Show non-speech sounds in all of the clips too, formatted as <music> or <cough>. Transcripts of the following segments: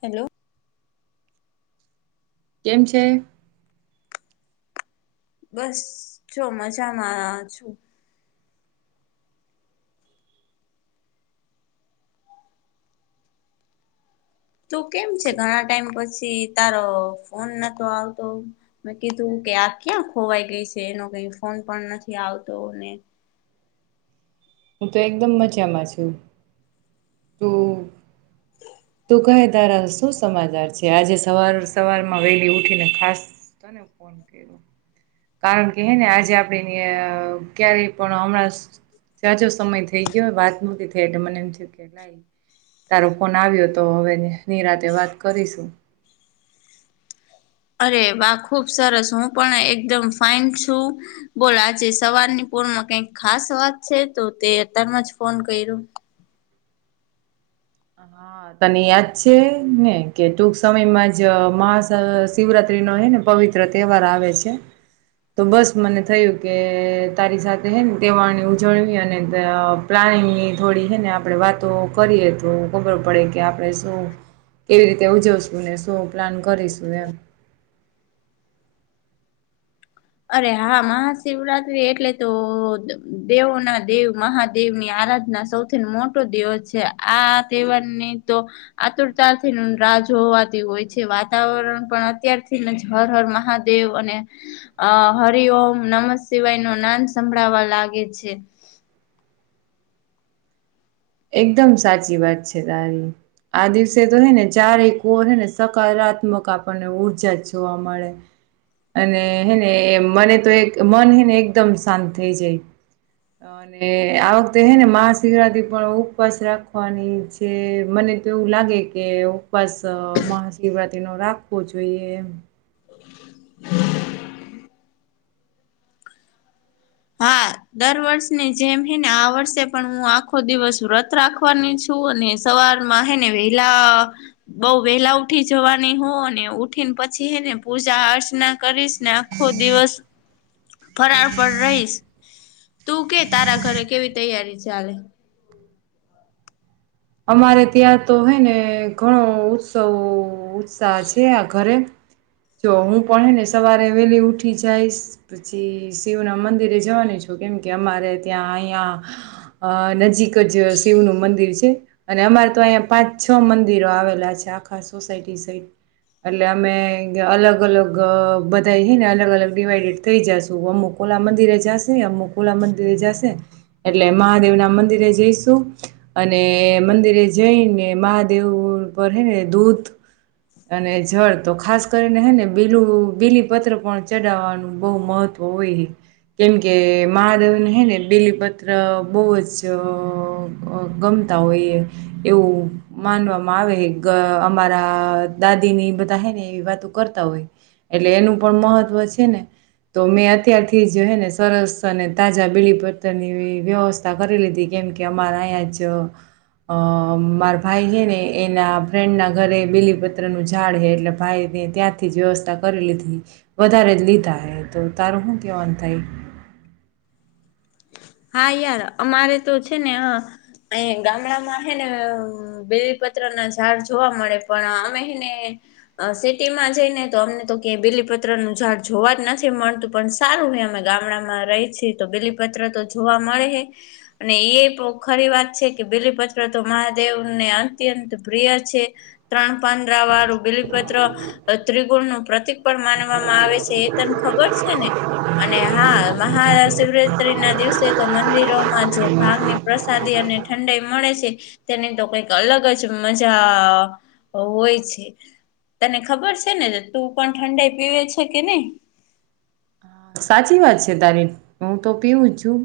Hello કેમ છે બસ જો મજામાં છું તું કેમ છે ઘણા ટાઈમ પછી તારો ફોન નતો આવતો મેં કીધું કે આ ક્યાં ખોવાઈ ગઈ છે એનો કઈ ફોન પણ નથી આવતોને હું તો એકદમ મજામાં છું તું તું કહે તારા શું સમાચાર છે આજે સવાર સવારમાં વેલી ઉઠી ને ખાસ તોને ફન ક કારણ કે હે ને આજે આપણે ક્યારેય પણ હમણાં સાજો સમય થઈ ગયો વાત નતી થઈ એટલે મને એમ થય કે લાઈ તારો ફોન આવ્યો હતો તો હવે નિરાતે વાત કરીશું અરે વાહ ખુબ સરસ હું પણ એકદમ ફાઈન છું બોલ આજે સવારની રમાં કઈક ખાસ વાત છે તો તે અતારમાં જ ફોન કર્યો હા તને યાદ છે ને કે ટૂંક સમયમાં જ મહા શિવરાત્રી ન હને પવિત્ર તહેવાર આવે છે તો બસ મને થયું કે તારી સાથે હે તહેવાર ઉજળવી અને પ્લા પાણીની થોડી હે ને આપડે વાતો કરીએ તો ખબર પડે કે આપણે શું કેવી રીતે ઉજવશુ ને શું પ્લાન કરીશું એમ <inaudible> અરે હા મહાશિવરાત્રી એટલે તો દેવો ના દેવ મહાદેવની આ રાધના સૌથી મોટો દેવ છે, આ તહેવારની તો આતુરતાથી ન રાજ જોવાતી હોય છે, વાતાવરણ પણ અત્યારથીને હર હર મહાદેવ અને અ હરી ઓમ નમ શિવાયનું નામ સંભળાવા લાગે છે. એકદમ સાચી વાત છે, તારી આ દિવસે તો હે ને ચારે કોર હને સકારાત્મક આપણને ઊર્જા જ જોવા મળે અને હેને મને તો એક મન હેને એકદમ શાંત થઈ જાય અને આ વખતે હે ને મહાશિવરાત્રી પણ ઉપવાસ રાખવાની છે, મને તો એવું લાગે કે ઉપવાસ મહાશિવ રાત્રીનો રાખવો જોઈએ એમ હા દર વર્ષની જેમ હી ને આ વર્ષે પણ હું આખો દિવસ વ્રત રાખવાની છું. અને સવારમાં હે ને વેલા બઉ વેલા ઉઠી જવાની હુ અને ઉઠીને પછી હે ને પૂજા અર્ચના કરીશ ને આખો દિવસ ફરાર પર રહીશ તું કે તારા ઘરે કેવી તૈયારી ચાલે? અમારે ત્યાં તો હે ને ઘણો ઉત્સવ સા છે, આ ઘરે હ. જો હું પણ હેને સવારે વહેલી ઉઠી જઈશ પછી શિવના મંદિરે જવાની છું કેમ કે અમારે ત્યાં અંયા નજીક જ શિવનું મંદિર છે. અને અમારે તો અહીંયા પાંચ છ મંદિરો આવેલા છે, આખા સોસાયટી સાઈટ એટલે અમે અલગ અલગ બધા હી ને અલગ અલગ ડિવાઈડેડ થઈ જશુ અમુક કોલા મંદિરે જશે અમુક કોલા મંદિરે જશે એટલે મહાદેવ ના મંદિરે જઈશું અને મંદિરે જઈને મહાદેવ પર હે ને દૂધ અને જળ તો ખાસ કરીને હે ને બીલું બીલીપત્ર પણ ચડાવવાનું બહ મહ તોવે. કેમ કે મહાદેવને હે ને બીલીપત્ર બહુ જ ગમ તા હોયે એવું માનવામાં આવે અમારા દાદીની બધા હે ને એવી વાતો કરતા હોય એટલે એનું પણ મહત્વ છે, ને તો મેં અત્યારથી જોને સરસ અને તાજા બીલીપત્રની વ્યવસ્થા કરી લીધી કે મ કે અમારા અંયા જ અ મારા ભાઈ હે ને એના ફ્રેન્ડ ના ઘરે બીલીપત્રનું ઝાડ હે એટલે ભાઈને ત્યાંથી વ્યવસ્થા કરી લીધી વધારે જ લીધા એ તો તારું શું કેવાનું થાય? હા યાર અમારે તો છે, ને અ અયા ગામડામાં હે ને બેલીપત્ર ના ઝાડ જોવા મળે પણ અમે હેને સિટીમાં જઈ ને તો અમને તો કય બીલીપત્રનું ઝાડ જોવા જ નથી મળતું પણ સારું ને અમે ગામડામાં રહી છીએ તો બિલીપત્ર તો જોવા મળે હે અને એ ખરી વાત છે, કે બીલીપત્ર તો મહાદેવને અંત્ય ત પ્રિય છે, ત્રણ પાંદ્રા વાળું બિલીપત્ર ત્રિગુણનું પ્રતિક પણ માનવામાં આવે છે, એ તને ખબર છે ને અને હા મહા શિવરાત્રી ના દિવસે તો મંદિરોમાં જે ભાગની પ્રસાદી અને ઠંડઈ મળે છે, તેની તો કઈક અલગ જ મજા હોય છે. તને ખબર છે, ને તું પણ ઠંડાઈ પીવે છે, કે નય સાચી વાત છે, તારી હું તો પીવું જ છું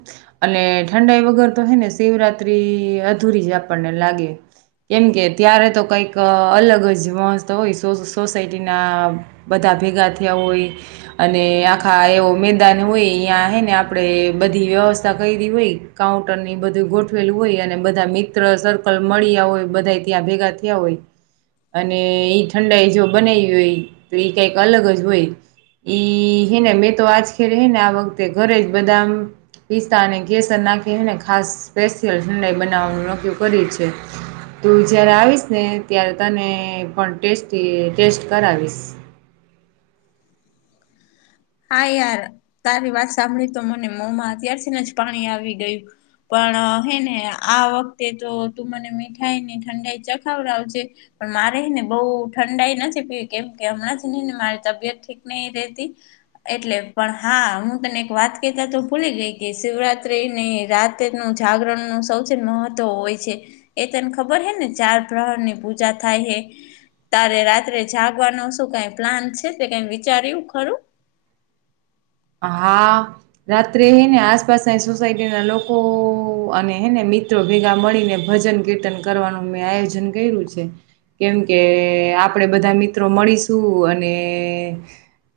અને ઠંડાઈ વગર તો હે ને શિવરા ત્રી અધૂરી જ આપણને લાગે કેમ કે ત્યારે તો કઈક અલગ જ મહસત હોય સોસાયટી ના બધા ભેગા થયા હોય અને ખાય એવો મેદાન હોય અહીં હેને આપણે બધી વ્યવસ્થા કયરી હોય કાઉન્ટરની બધુ ગોઠવેલું હોય અને બધા મિત્ર સર્કલ મળ્યા હોય બધા ત્યાં ભેગા થયા હોય અને ઈ ઠંડાઈ જો બનાવી હોય તો કઈક અલગ જ હોય ઈ હે ને મેં તો આજ ખે હે ને આ વખતે ઘરે જ બધા પિસ્તા અને કેસર નાખીને ખાસ સ્પેશિયલ ઠંડાઈ બનાવવાનું નકયુ કરી છે. તું જયારે આવીશને ત્યારે તને પણ ટેસ્ટી ટેસ્ટ કરાવીશ <unintelligible> હા યાર તારી વાત સાંભળી તો મને મોમાં અત્યારથીને જ પાણી આવી ગયું પણ હેને આ વખતે તો તું મને મીઠાઈને ઠંડાઈ ચખાવડાવજે પણ મારે ને બોવ ઠંડાઈ નથી પીવી કેમ કે હમણાં જ ને મારી તબિયત ઠીક ની રહેતી એટલે પણ હા હું તને એક વાત કેતા તો ભૂલી ગઈ કે શિવરાત્રી ની રાત નું જાગરણ નું સૌથી મહત્વ હોય છે, એ તને ખબર હેને ચાર બ્રાણ ની પૂજા થાય તારે રાત્રે જાગવાનું શું કાઈ પ્લાન છે તે કઈ વિચાર્યું ખરું હા રાત્રે હેને આસપાસની સોસાયટીના લોકો અને હેને મિત્રો ભેગા મળીને ભજન કીર્તન કરવાનું મેં આયોજન કર્યું છે. કેમ કે આપણેે બધા મિત્રો મળીશું અને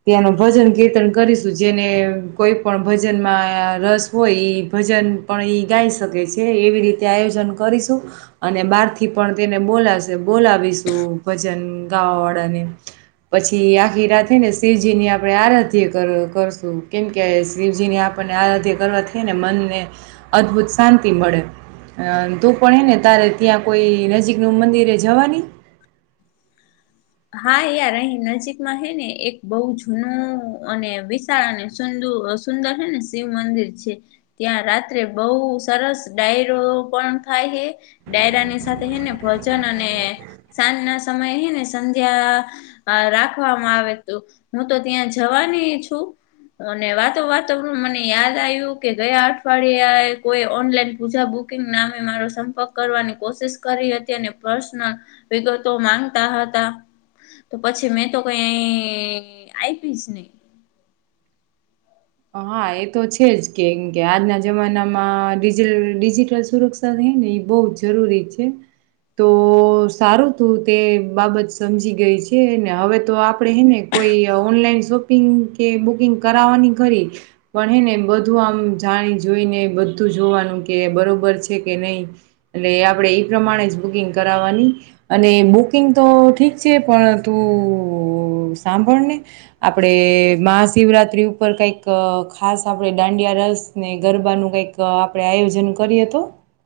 ત્યાંનો ભજન કીર્તન કરીશ જેને કોઈ પણ ભજનમાં રસ હોય ભજન પણ ઈ ગાઈ શકે છે. એવી રીતે આયોજન કરીશું અને બહારથી પણ તેને બોલાશે બોલાવીશું પ જન ગાવા વાળાને પછી આખી રાત હેને શિવજીની આપડે આરાધ્ય કર કરશું કેમકે શિવજીની આપણને આરાધ્ય કરવા થઈ ને મનને અદભુત શાંતિ મળે અ તુ પણ હેને તારે ત્યાં કોઈ નજીકનુ મંદિરે જવાની? <inaudible> હા યાર અહી નજીકમાં હે ને એક બહુ જૂનું અને વિશાળ અને સુંદ સુંદર છે, ને શિવ મંદિર છે, ત્યાં રાત્રે બહુ સરસ ડાયરો પણ થાય હે ડાયરાની સાથે હેને ભજન અને સાંજના સમયે હેને સંધ્યા રાખવામાં આવે તો હું તો ત્યાં જવાની છું. અને વાતો વાતોમા મને યાદ આવ્યું કે ગયા અઠવાડિયે કોઈ ઓનલાઈન પૂજા કુકિંગ નામે મારો સંપર્ક કરવાની કોશિશ કરી હતી અને પર્સનલ વિગતો માંગતા હ તા તો પછી મેં તો કઈ આપી જની હા એ તો છે, જ કેમ કે આજના જમાનામાં ડિજિલ ડિજિટલ સુરક્ષાની એ બોવ જરૂરી છે. તો સારું તું તે બાબત સમજી ગઈ છે, ને હવે તો આપડે હેને કોઈ ઓનલાઈન શોપિંગ કે બુકિંગ કરાવવાની ખરી પણ હેને બધું આમ જાણી જોઈને બધું જોવાનું કે બરોબર છે, કે નય એટલે આપણે એ પ્રમાણે જ બુકિંગ કરવાની અને બુકિંગતો ઠીક છે. પણ તું સાંભળને આપડે મહાશિવરાત્રી ઉ પર કઈક ખાસ આપણે દાંડિયા રસ ને ગરબાનું કઈક આપણે આયોજન કરી તો?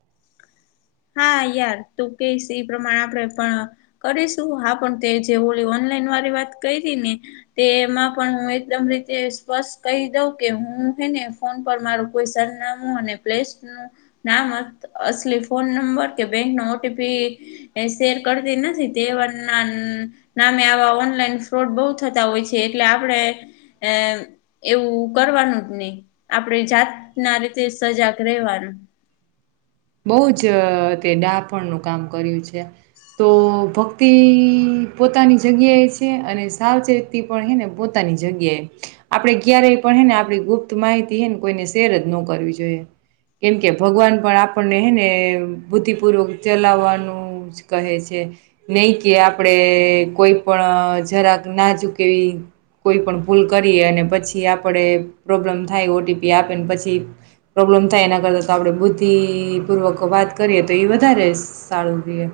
<inaudible> હા યાર તું કેશ એ પ્રમાણે આપણે પણ કરીશું હા પણ તે જે ઓલી ઓ નલાઈન વારી વાત કરીને તેમાં પણ હું એકદમ રીતે સ્પષ્ટ કહી દઉ કે હું ફોન પર મારું કોઈ સરનામું અને પલેશનુ નામ અસલીફ ફોન નંબર કે બેંકનો ઓ ટી પી શેર કરતી નથી તે <unintelligible> નામે આવા ઓનલાઈન ફ્રોડ બોવ થતા હોય છે, એટલે એમ આપણે એવું કરવાનું જ નહી આપણે જાત ના રીતે સજાગ રહેવાનું બોવ જ તે ડાપણનું કામ કર્યું છે. તો ભક્તિ પોતાની જગ્યાએ છે, અને સાવચેતી પણ હેને પોતાની જગ્યાએ આપણે ક્યારેય પણ હેને આપણી ગુપ્ત માહિતી હેને કોઈને શેર જ ન કરવી જોઈએ કેમ કે ભગવાન પણ આ પણને હેને બુદ્ધિપૂર્વક ચલાવવાનું જ કહે છે, નહી કે આપણે કે કોઈ પણ અ જરાક નાજુક એવી કોઈ પણ ભૂલ કરીએ અને પછી આપડે પ્રોબ્લેમ થાય ઓટીપી આપેને પછી પ્રો પ્રોબ્લેમ થાય એના કરતા આપણે બુદ્ધિ પૂર્વકો વાત કરીએ તો ઈ વધારે સારું રિયે.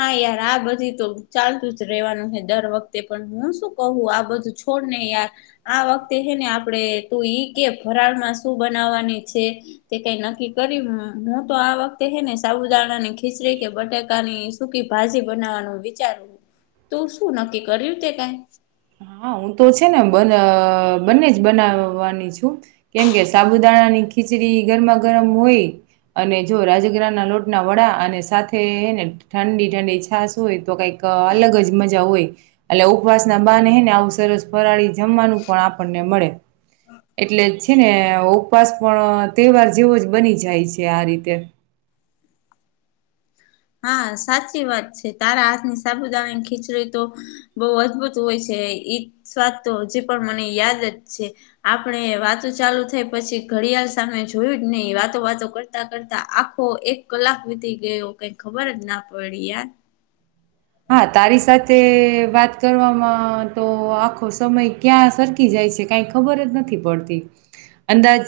હા યાર આ બધી તો ચાલતું જ રેવાનું હ દર વખતે પણ હું શું કહું આ બધું થોડ ને યાર આ વખતે હે ને આપડણે તું ઈ કે ફરાળમાં શું બનાવવાની છે? તે કઈ નક્કી કરિયું હું તો આ વખતે હે ને સાબુદાણાની ખીચડી કે બટાકાની સુકી ભાજી બનાવવાનું વિચારુ હું તો શું નક્કી કર્યું તે કઈ. હા હું તો છે ને બ બંને જ બનાવવાની છું કેમ કે સાબુદાણા ખીચડી ગરમા ગરમ હોય અને જો રાજગરાહ ના લોટના વડા અને સાથે હેને ઠંડી-ઠંડી છાશ હોય તો કઈક અલગ જ મજા હોય એટલે ઉપવાસના બાને હેને ને આવુ સરસ ફરાળી જમવાનું પણ આપણને મળે. એટલે છે ને ઉપવાસ પણ તહેવાર જેવો જ બની જાય છે આ રીતે. હા સાચી વાત છે તારા હાથની સાબુદાણાની ખીચડી તો બહુ અદભુત હોય છે. ને ઈ સ્વાદ તો હજી પણ મને યાદ જ છે આપણે વાતો ચાલુ થઈ પછી ઘડિયાળ સામે જોયું જ નહી વાતો વાતો કરતા-કરતા આખો એક કલાક વીતી ગયો. કઈ ખબર જ ના પડી યાર. હા તારી સાથે વાત કરવામાં તો આખો સમય ક્યાં સરખી જાય કઈ ખબર જ નથી પડતી. અંદાજ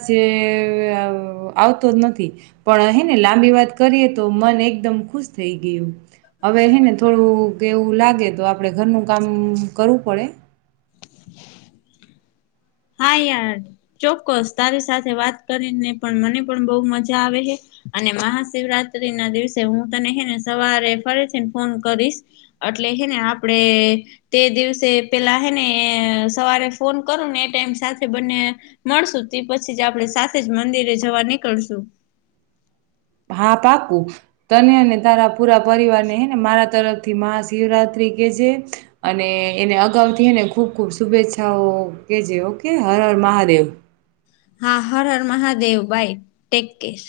આવતો જ નથી પણ હેને લાંબી વાત કરીએ તો પણ એકદમ ખુશ થઈ ગઈ હું. હવે હેને તું કોક એવું લાગે તો આપડે ઘરનું કામ કરવું પડે. હા યાર ચોક્કસ તારી સાથે વાત કરીને પણ મને પણ બહુ મજા આવે હે. અને મહાશિવરાત્રીના દિવસે હું તને હેને સવારે ફરીથીને ફોન કરીશ એટ એટલે હેને આપણે તે દિવસે પેલા હેને સવારે ફોન કરું ને એ ટાઈમસ સાથે બંને મળશું તે પછી જ આપણે સાથે જ મંદિરે જવા નીકળશું. <inaudible> હા પાકું તને અને તારા પૂરા પરિવારને હેને મારા તરફથી મહાશિવરાત્રી કેજે એને અગાઉથી હેને ખુબ-ખુબ શુભેચ્છાઓ કેજે ઓકે હર હર મહાદેવ. હા Har Har Mahadev bye take care.